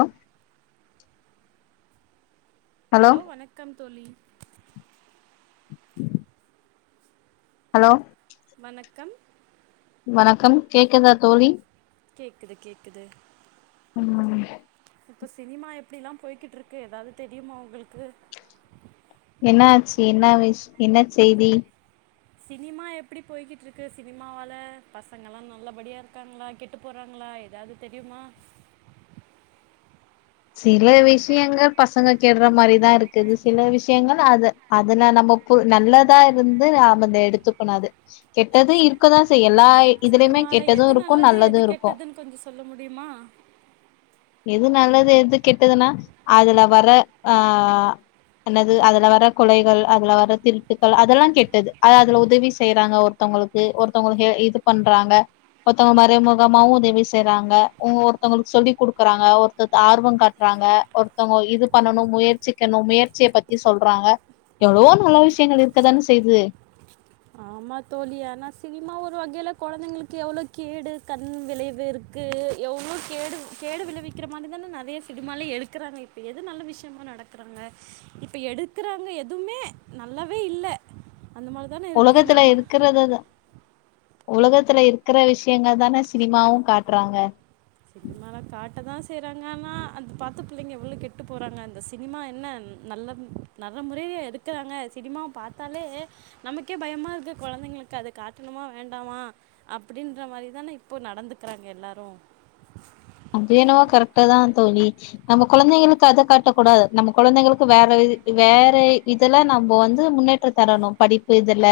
ஓ hello வணக்கம் தோழி hello வணக்கம் வணக்கம் கேக்குதா தோழி கேக்குது கேக்குது நிம்மதி இப்ப சினிமா எப்டிலா போய்கிட்ருக்கு எதாவது தெரியுமா உங்களுக்கு என்னாச்சு என்ன விஷ் என்ன செய்தி சினிமா எப்டி போய்கிட்ருக்கு சினிமாவால பசங்கலா நல்லபடியா இருக்கானுங்களா கெட் ட்டு போறாங்ளா எதாவது தெரியுமா சில விஷ்யங்கள் பசங்க கெட்ற மாரிதா இருக்குது சில விஷ்யங்கள் அத அதுல நம்ம பு நல்லதா இருந்து நம்ம அத எடுத்துக்கணு அது கெட்டது சி இருக்கதா செய்யு எல்லா இதுலயுமே கெட்டது இருக்கு நல்லது இருக் கெட்டதுன் கொஞ்சோ சொல்ல முடியுமா எது நல்லது எது கெட்டதுனா அதுல வர ஆ என்னது அதுல வர கொலைகள் அதுல வர திருட்டுக்கள் அதெல்லா கெட்டது அத அதுல உதவி செய்றாங்க ஒரு ஒருத்தவுங்களுக்கு ஒருத்தவுங்களுக்கு எ இது பண்றாங்க ஒருத்தவுங்க மறைமுகமாவு உதவி செய்றாங்க உங் ஒருத்தவங்களுக்கு சொல்லி குடுக்குறாங்க ஒருத்த த ஆர்வோ காட்றாங்க ஒருத்தவுங்க இது பண்ணணு முயற்சிக்கணு முயற்சிய பத்தி சொல்றாங்க எவ்ளோ நல்ல விஷயங்கள் இருக்கதான செய்யுது ஆமா தோழி ஆனா சினிமா ஒரு வகையில கொழந்தைங்களுக்கு எவ்ளோ கேடு கண் விளைவு இருக் க்கு எவ்ளோ கேடு கேடு விளைவிக்கிற மாரி தான நெறையா சினிமாலேயே எடுக்குறாங்க இப்ப எது நல்ல விஷ்யமா நடக் த்துறாங்க இப்ப எடுக்குறாங்க எதுவுமே நல்லாவே இல்ல அந்த மாரிதான உலகத்துல இருக்குறததா உலகத்துல இருக்குற விஷயங்க தானே சினிமாவு காட்றாங்க சினிமால காட்டதா செய்றாங்க ஆனா அந்த பாத்து பிள்ளைங்க எவ்ளோ கெட்டு போறாங்க அந்த சினிமா என்னன் நல்ல நல்ல முறையிலயா எடுக்குறாங்க சினிமாவ பாத்தாலே நமக்கே பயமா இருக்கு கொழந்தைங்களுக்கு அது காட்டணுமா வேண்டாமா அப்டின்ற மாரிதானே இப்போ நடந்துக்குறாங்க எல்லாரு அது என்னவோ கரெக்ட்டு தா தோழி நம்ம கொழந்தைங்களுக்கு அத காட்டக்கூடாது நம்ம கொழந்தைங்களுக்கு வேற இது வேற இதுல நம்ப வந்து முன்னேற்ற ற தரணு படிப்பு இதுல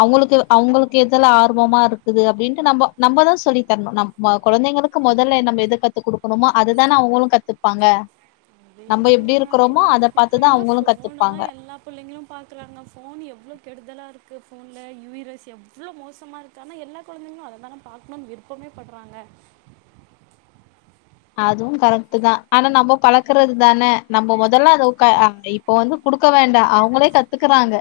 அவுங்களுக்கு அவுங்களுக்கு எதுல்லா ஆர்வமா இருக்குது அப்டின்ட்டு நம்ப நம்பதா சொல்லி தர்ணு நம் மா கொழந்தைங்களுக்கு மொதல்ல என்ன நம்ம என் எத கத்து குடுக்குறோமோ அதுதான அவுங்களு கத்துப்பாங்க அது நம்ம என்னமோ எப்டி இருக் உண்மைதான் க்குறோமோ தோழி அத பாத்துதா அவுங்களு கத்துப்பாங்க புள்ளைங்களு பாக்குறாங்க போன் எவ்ளோ கெடுதலா இருக்கு போன்ல யூ ஐய் ரேஸ் எவ்ளோ மோசமா இருக் க்கானா எல்லா கொழந்தைங்களு அத தாங்க பாக்கனுன் விருப்பமே பட்றாங்க அதுவு கரெக்ட்டுதா ஆனா நம்ப பழக்குறது தானே நம்ப மொதல்ல அத உக்க அ இ ப்ப வந்து குடுக்க வேண்டா அவுங்களே கத்துக்குறாங்க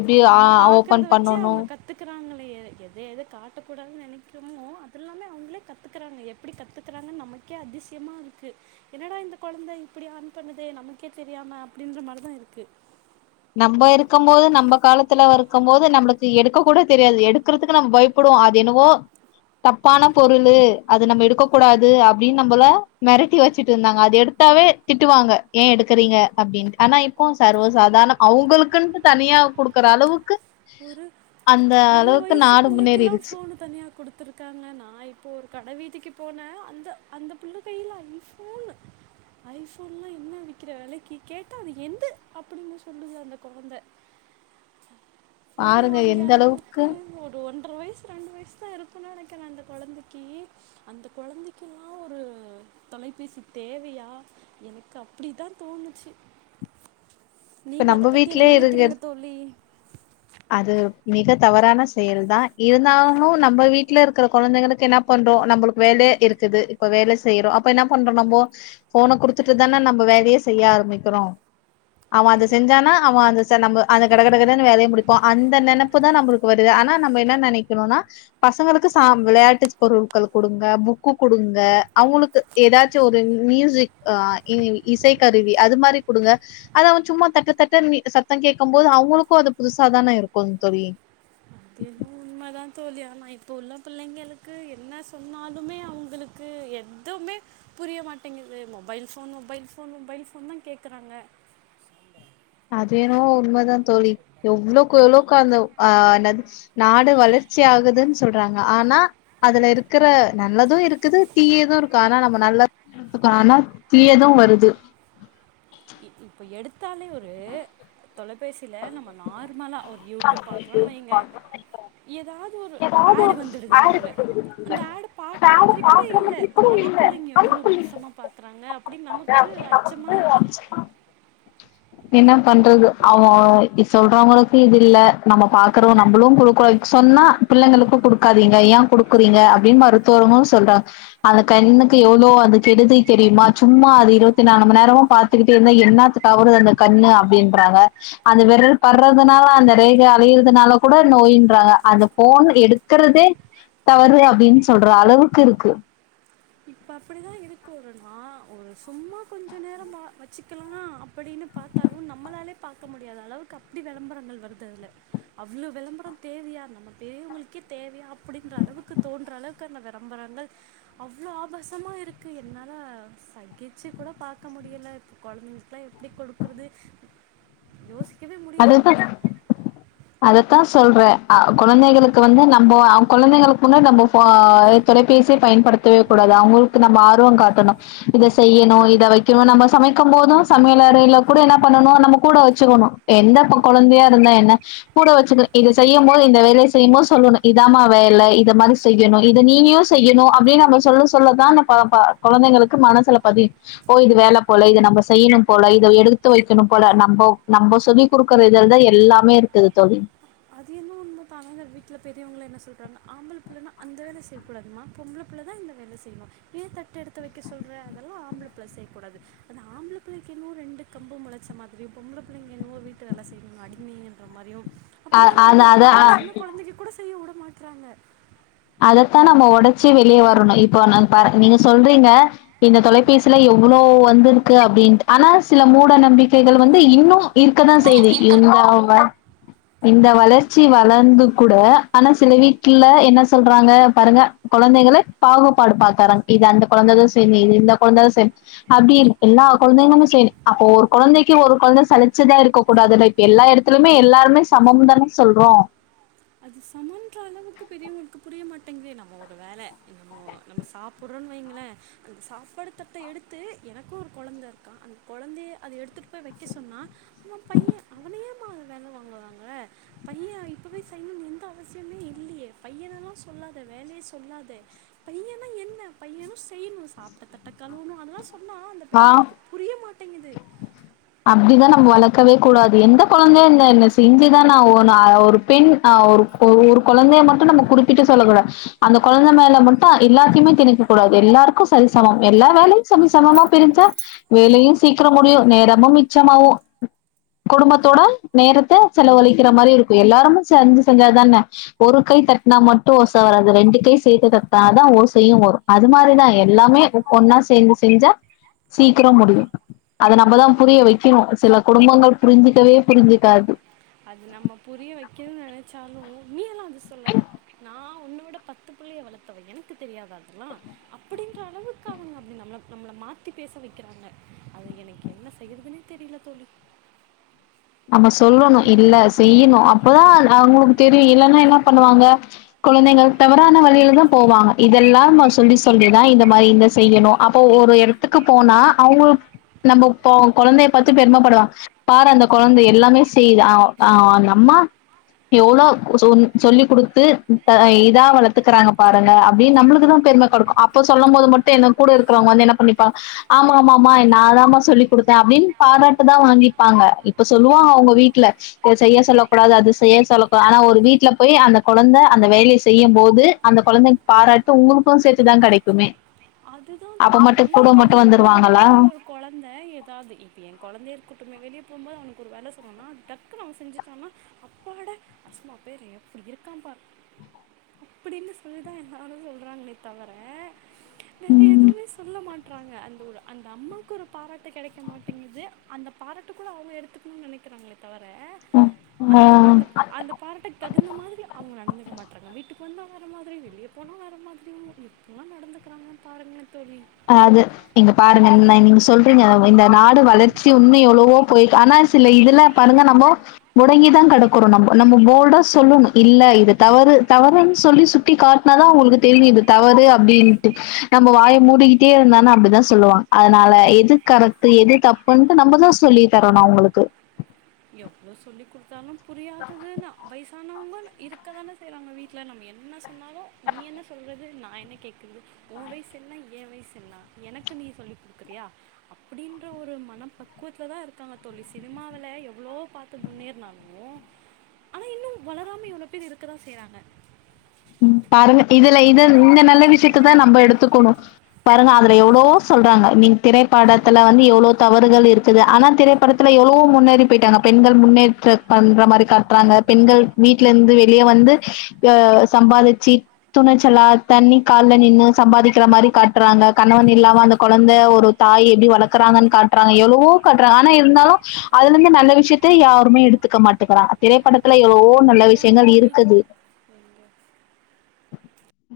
எப்டி ஆ ஆ ஓப்பன் பண்ணணு கத்துக்குறாங்களே எ எத எத காட்டக்கூடாதுன் நெனக்கிறோமோ அது எல்லாமே அவுங்களே கத்துக்குறாங்க எப் எப்டி கத்துக்குறாங்கன் நமக்கே அதிஸ்யமா இருக்கு என்னடா இந்த கொழந்த இப்புடி ஆன் பண்ணுது நமக்கே தெரியாம அப்புடின்ற மாரிதா இருக்கு நம்ப இருக்கம் போது நம்ப காலத்துல வ இருக்கம் போது நம்பளுக்கு எடுக்க கூட தெரியாது எடுக்குறதுக்கு நம்ப பயப் குடுவோ அது என்னவோ தப்பான பொருளு அது நம்ம எடுக்க கூடாது அப்டின்னு நம்பள மெரட்டி வச்சுட்டு இருந்தாங்க அத எடுத் தாவே திட்டுவாங்க ஏ எடுக்குறீங்க அப்டின்னு ஆனா இப்போ சர்வசாதார்ணோ அவுங்களுக்குன்ட்டு தனியா குடுக்குற அளவுக்கு ஒரு அந்த ஒரு அளவுக்கு வயசு நாடு புள்ளைக்கெல்லா முன்னேறிடுச்சு ஃபோனு தனியா குடுத்துருக்காங்க நா இப்போ ஒரு கட வீதிக்கு போனே அந்த அந்த புள்ள கைல ஐ மூணு ஐ ஃபோன்லா என்ன விக்கிற வெலக்கி கேட்டா அது என்து அப்டீன்னு சொல்லுது அந்த கொழந்த ஃபோன பாருங்க வாங்கிய எந்த அளவுக்கு ஒரு ஒன்ற வயசு ரெண்டு வயசுதா இருக்கோன் நெனக்கிற அந்த கொழந்தக்கி அந்த கொழந்தக்கில்லா ஒரு தொலைபேசி தேவையா எனக்கு அப்டிதா தோணுச்சு இப்ப நீங்க அத நம்ம பத்தி என்ன வீட்லயே இருக்கிற நெனக்கிறீங்க தோழி அது மிக தவறான செயல்தா இருந்தாலு நம்ப வீட்ல இருக்குற கொழந்தைங்களுக்கென்னப் பண்றோ நம்பளுக் வேல இருக்குது இப்ப வேல செய்றோ அப்ப என்ன பண்றோ நம்போ ஃபோன குடுத்துட்டு தான நம்போ வேலயே செய்ய ஆரம்பிக்குறோ அவ அத அது செஞ்சானா அவ அந்த ச நம்ப அத கட கட கடனு வேலைய முடி இப்போ அந்த நெனப்புதா நம்புளுக்கு வருது ஆனா நம்ப என்ன நெனைக்கறோனா பசங்களுக்கு சா வெளையாட்டு பொருள்கள் குடுங்க புக்கு குடுங்க அவுங்குளுக்கு ஏதாச்சு ஒரு மியூசிக் ஆ இ இசை கருவி அது மாரி குடுங்க அத அவந் சும்மா தட்டத்தட்ட நீ சத்தங் கேக்கும் போது அவுங்களுக்கோ அது புதுசாதான இருக்கோ தோழி தேன்னு உண்மதா தோழி ஆனா இப்போ உள்ள பிள்ளைங்களுக்கு என்ன சொன்னாலுமே அவுங்குளு க்கு எத்துவுமே புரிய மாட்டேங்கிது mobile phone mobile phone mobile phone தா கேக்குறாங்க அது என்னவோ உண்மதா தோழி எவ்ளோக்கு எவ்ளோக்கு அந்த ஆ என்னாது நாடு வளர்ச்சி ஆகுதுனு சொல்றாங்க ஆனா அதுல இருக்குற நல்லது இருக்குது தீயது இருக்கு ஆனா நம்ப நல்ல புக்கு ஆனா தீயதோ வருது இப்ப எடுத்தாலே ஒரு தொலைபேசில நம்ம நார்மலா ஒரு யூ ட்யூப் பாக்றோ வெய்ங்க எதாது ஒரு ஏதாவது ஆடு ஒரு வந்துடுது ஆடு நடுல வந்து அந்த விடுவாங்க ஆடு அந்த பாக்ற ஆட மாதிரி கூட பாக்குற இல்ல மாதிரி கூட ஆனா இல்ல புள்ளைங்க நம்ம எவ்ளோ புள்ளைங்க மோசமா பாக்குறாங்க அப்டீன்னு நமக்கு தான அப்டின்னு அச்சமாருக்கு இன்னா பண்றது அவ் அ இ சொல்றவுங்களுக்கு இதுல்ல நம்ம பாக்குறோ நம்மளோ குடுக்குறோ இ சொன்னா பிள்ளைங்களுக்கோ குடுக்காதீங்க ஏ குடுக்குறீங்க அப்டீன் மருத்துவரு சொல்றாங் அந்த கண்ணுக்கு எவ்ளோ அது கெடுதி தெரியுமா சும்மா அது இருபத்தி நாலு மணி நேரமு பாத்துக்கிட்டே இருந்தா என்னாத டவரு கொஞ்சோ கம்மி அப்டீன்றாங்க அந்த விரல் படுறதுனால அந்த ரேகை அழியறதுனால கூட நோய்ன்றாங்க அந்த ஃபோன் எடுத் இருக்கறதே தவறு அப்டீன்னு சொல்ற அளவுக்கு இருக்கு இப்போ அப்புடிதா இருக்கு ஒரு நா ஒரு சும்மா கொஞ்சோ நேரம் அ வெச்சுக்கலா அப்புடீன்னு பாத்தாலு நம்மளாலே பாக்க முடியாத அளவுக்கு அப்புடி வெளம்பரங்கள் வருது அதுல அவுளோ வெளம்பரோ தேவையா நம்ம பெரியவங்களுக்கே தேவையா அப்டின்ற அளவுக்கு தோன்ற அளவுக்கு க இந்த வெளம்பறங்கள் அவ்ளோ ஆ பாசமா இருக்கு என்னால சகிச்சி கூட பாக்க முடியுல இப்ப கொழந் தைக்குலா எப்டி குடுக்கறது யோசிக்கவே அதே தா அதத்தா சொல்றே அ கொழந்தைங்களுக்கு வந்து நம்போ அவ் கொழந்தைங்களுக்கு முன்னாடி நம்ம ஃபோ தொலைபேசிய பயன்படுத்தவே கூடாது அவுங்குளுக்கு நம்ம ஆர்வோ காட்டணோ இத செய்யணு இத வைக்கணு நம்ம சமைக்கும் போது சமையல அறையில கூட என்ன பண்ணணு நம்ம கூட வெச்சுக்கணு எந்தப்பொ கொழந்தையா இருந்தா என்ன கூட வெச்சுக்குறே இது செய்யம் போது இந்த வேலைய செய்யமா சொல்லணு இதாம்மா வேல இத மாரி செய்யணு இத நீயு செய்யணு அப்டின் நம்ப சொல்ல சொல்லதா ந ப ப கொழந்தைங்களுக்கு மனசுல பதி ஓ இது வேல போல இத நம்ப செய்யணும் போல இத எடுத்து வைக்கணு போல நம்போ நம்போ சொல்லி குடுக்குற ஏரியால்தா எல்லாமே இருக்குது தோழி அது என்னொ உண்மதாங்க இந்த வீட்ல பெரியவங்ள என்ன சொல்றாங்க ஆம்பல புள்ளனா அந்த வேல செய்க்கூடாதுமா பொம்ளப்புள்ளதா இந்த வேல செய்ணு ஏ தட்டு எடுத்து வெக்க சொல்ற அதெல்லா ஆம்ப்ள பிள்ள செய்க்கூடாது அந்த ஆம்பள பிள்ளக்கி என்னோ ரெண்டு கம்பு மொலச்ச மாதிரியு பொம்பள பிள்ளைங்க என்னவோ வீட்டு வேல செய்ணு அடிமிய ன்ற மாரியு அ அப்படிதா அத அத நடந்துக்கிறாங்க அ சின்ன கொழந்தைங்க கூட செய்ய வுட மாட்டறாங்க அதத்தா நம்ம ஒடச்சி வெளியே வரணு இப்போ நா தார நீங்க சொல்றீங்க இந்த தொலைபேசில எவ்வளோ வந்திருக்கு அப்டின்ட் ஆனா சில மூட நம்பிக்கைகள் வந்து இன்னு இருக்கதா செய்து இவுங்க அவுங்க இந்த வளர்ச்சி வளந்து கூட ஆனா சில வீட்ல என்ன சொல்றாங்க பாருங்க கொழந்தைகள பாகுபாடு பாக்கரங் இது அந்த கொழந்தைதா செய்ணு இது இந்த கொழந்த செய்ண் அப்டி இல்ல எல்லா கொழந்தைளுமே செய்ணு அப்போ ஒரு கொழந்தைக்கு ஒரு கொழந்தை சளிச்சதா இருக்க கூடாதுல எல்லா எடத்துலுமே எல்லாருமே சமம் தானே சொல்றோ அது சமன்ற அளவுக்கு பெரியவங்களுக்கு புரிய மாட்டேங்தே நம்ம ஒரு வேல நம்ம நம்ம சாப் புறோன் வைங்களே அந்த சாப்பாடு தட்ட எடுத்து எனக்கு ஒரு கொழந்த இருக்கா அந்த கொழந்தைய அத எடுத்துட் போய் வெக்க சொன்னா அவ பைய அவனயேம்மா வேல வாங்குறாங்க பைய இப்பவே செய்யுன்னு எந்த அவசியமே இல்லியே பையனல்லா சொல்லாத வேலை சொல்லாத பையனா என்ன பையனு செய்ணு சாப்ட்ட தட்ட கழுவனு அதலா சொன்னா அந்த ஆ பெரியவங்கள்க்கு புரிய மாட்டேங்கிது அப்டிதா நம்ப வளக்கவே கூடாது எந்த கொழந்தையா இருந்த என்ன செஞ்சுதான ஆகொணு அ ஒரு பெண் அ ஒரு ஒரு கொழந்தையை மட்டு நம்ம குறிப்பிட்டு சொல்ல கூடாத் அந்த கொழந்தை மேல மட்டு எல்லாத்தியுமே திணிக்க கூடாது எல்லாருக்கு சரி சமம் எல்லா வேலையு சரிசமமா பிரிஞ்சா வேலயு சீக்கிரோ முடியு நேரமு மிச்சமாவு குடும்பத்தோட நேரத்த செலவழிக்கிற மாரி இருக்கு எல்லாருமே சேந்து செஞ்சாதான ஒரு கை தட்னா மட்டு ஓச வராது ரெண்டு கை சேத்து தட்னாதா ஓசையு வரு அது மாரிதா எல்லாமே ஒன்னா சேந்து செஞ்சா சீக்கிரோ முடியு அது நம்பதா புரிய வெக்கணு சில குடும்பங்கள் புரிஞ்சிக்கவே புரிஞ்சுக்காது அது நம்ம புரிய வெக்கிணு நெனச்சாலு நீ எல்லா அத சொல்லாத நா உன்னோட பத்து புள்ளைய வளத்தவ எனக்கு தெரியாதா அதுல்லா அப்படின்ற அளவுக்கு அவுங்க அப்டி நம்ள நம்ள மாத்தி பேச வெக்கிறாங்க அத எனக்கு என்ன செய்யறதுனே தெரில தோழி நம்ம சொல்லணு இல்ல செய்யணு அப்பதா அ அவுங்களுக்கு தெரியு இல்லன்னா என்ன பண்ணுவாங்க குழந்தைங்கள் தவறான வழியில தா போவாங்க இதெல்லாம சொல்லி சொல்லிதா இந்த மாரி இந்த செய்யணு அப்போ ஒரு எடத்துக்கு போனா அவுங்களுக் நம்ம இப்போ கொழந்தைய பாத்து பெருமைப்படுலா பாரு அந்த கொழந் எல்லாமே செய்யுது ஆ ஆ அந்த அம்மா எவ்ளோ சொன் சொல்லி குடுத்து ப்ப இதா வளத்துக்கறாங்க பாருங்க அப்டின் நம்மளுக்குதா பெரும கொடுக் அப்போ சொல்லம் போது மட்டு என்ன கூட இருக்கறவங்க வந்து என்ன பண்ணிப்பாங் ஆமாமாம ஆமா நா தாமா சொல்லிக்குடுத்தே அப்டின் பாராட்டுதா வாங்கிப்பாங்க இப்போ சொல்லுவோ அவுங்க வீட்ல இத செய்ய சொல்ல கூடாது அது செய்ய சொல்லக்கூடாது ஆனா ஒரு வீட்ல போயி அந்த கொழந்த அந்த வேலையை செய்யும் போது அந்த கொழந்தைங்க பாராட்டு உங்களுக்கு சேத்துதா கெடைக்குமே அதுதா அப்ப தோழி மட்டு கூட மட்டு வெளியே வந்துருவாங்களா போகும்போது ஒரு கொழந்த ஏதாவது இப்போ எ கொழந்தைய இருக்கட்டுமே வெளிய போகும்போது அவனுக்கு ஒரு வேல சொன்னோனா டக்குன்னு அவன் செஞ்சுட்டானா அப்பாட சும்மா பாரு எப்டி இருக்காம்பாரு அப்டின்னு சொல்லிதா எல்லாரு சொல்றாங்களே தவர வேற எதுவுமே சொல்ல மாட் தீட்றாங்க அந்த ஒரு அந்த அம்மாக்கு ஒரு பாராட்டு கெடைக்க மாட்டேங்குது அந்த பாராட்டு கூட அவங்க எடுத்துக்கணும்னு நெனைக்கிறாங்களே தவர ம் அந்த ஆ அந்த அந்த பாராட்டுக் தகுந்த மாரி அவங்க நடந்துக்க மாட்றாங்க வீட்டுக்கு வந்தால் வேற மாரி வெளியே போனால் வேற மாரியி ல்லாம் நடந்துக்கிறாங்க பாருங்க தோழி ஆது இங்க பாருங்க நீங்க சொல்றீங்க இந்த நாடு வளர்ச்சி ஒன்னும் எவ்ளவோ போயி ஆனா சில இதுல பாருங்க நம்மோ முடங்கி தா கெடக்றோம் நம்போ நம்போ ஃபோல்டா சொல்லணும் இல்ல இது தவறு தவறுன்னு சொல்லி சுட் டி காட்னாதா அவங்களுக்கு தெரியுது தவறு அப்டின்ட்டு நம்போ வாய மூடிக் கிட்டே இருந்தோன அப்டிதா சொல்லுவாங் அதனால எது கரெக்ட்டு எது தப்புன்ட்டு நம்மதா சொல்லி தரணு அவங்களுக்கு எவ்ளோ சொல்லி கொடுத்தாலும் புரியாததுனு அவைஸ் இருக்கதானே செய்றாங்க வீட்ல நம்ம என்ன சொன்னாலு நீ என்ன சொல்றது நா என்ன கேக்கறது ஓ வயசென்ன ஏ வயசென்னா எனக்கு நீ சொல்லி குடுக்குறியா அப்டின்ற ஒரு மன பக்குவத்துல தா இருக்காங்க தோழி சினிமாவில எவ் ளோ பாத்து முன்னேறுனாலும் ஆனா இன்னு வளராம இவ்ளோ பேர் இருக்கதா செய்றாங்க பாருங்க இதுல இது இந்த நல்ல விஷயத்த தா நம்ப எடுத்துக்கணும் பாருங்க அதுல எவ்ளவோ சொல்றாங்க நீங் திரைப்படத்துல வந்து எவ்ளோ தவறுகள் இருக்குது ஆனா திரைப்படத் துல எவ்ளவோ முன்னேறி பேயிட்டாங்க பெண்கள் முன்னேற்ற பண்ற மாரி காட்றாங்க பெண்கள் வீட்ல இருந்து வெளியே வந்து [unintelligible] சம்பாதிச்சு துணிச்சலா தண்ணி கால்ல நின்னு சம்பாதிக்கிற மாரி காட்றாங்க கணவன் இல்லாம அந்த கொழந்த ஒரு தாயி எப்டி வளக்றாங்கனு காட்றாங்க எவ்ளவோ காட்றாங்க ஆனா இருந்தாலும் அதுலருந்து நல்ல விஷயத்த யாருமே எடுத் த்துக்க மாட்டேங்கிறாங்க திரைப்படத்துல இது எவ்ளவோ இன்னும் நல்ல உண்மைதான் விஷயங்கள் தோழி இருக்குது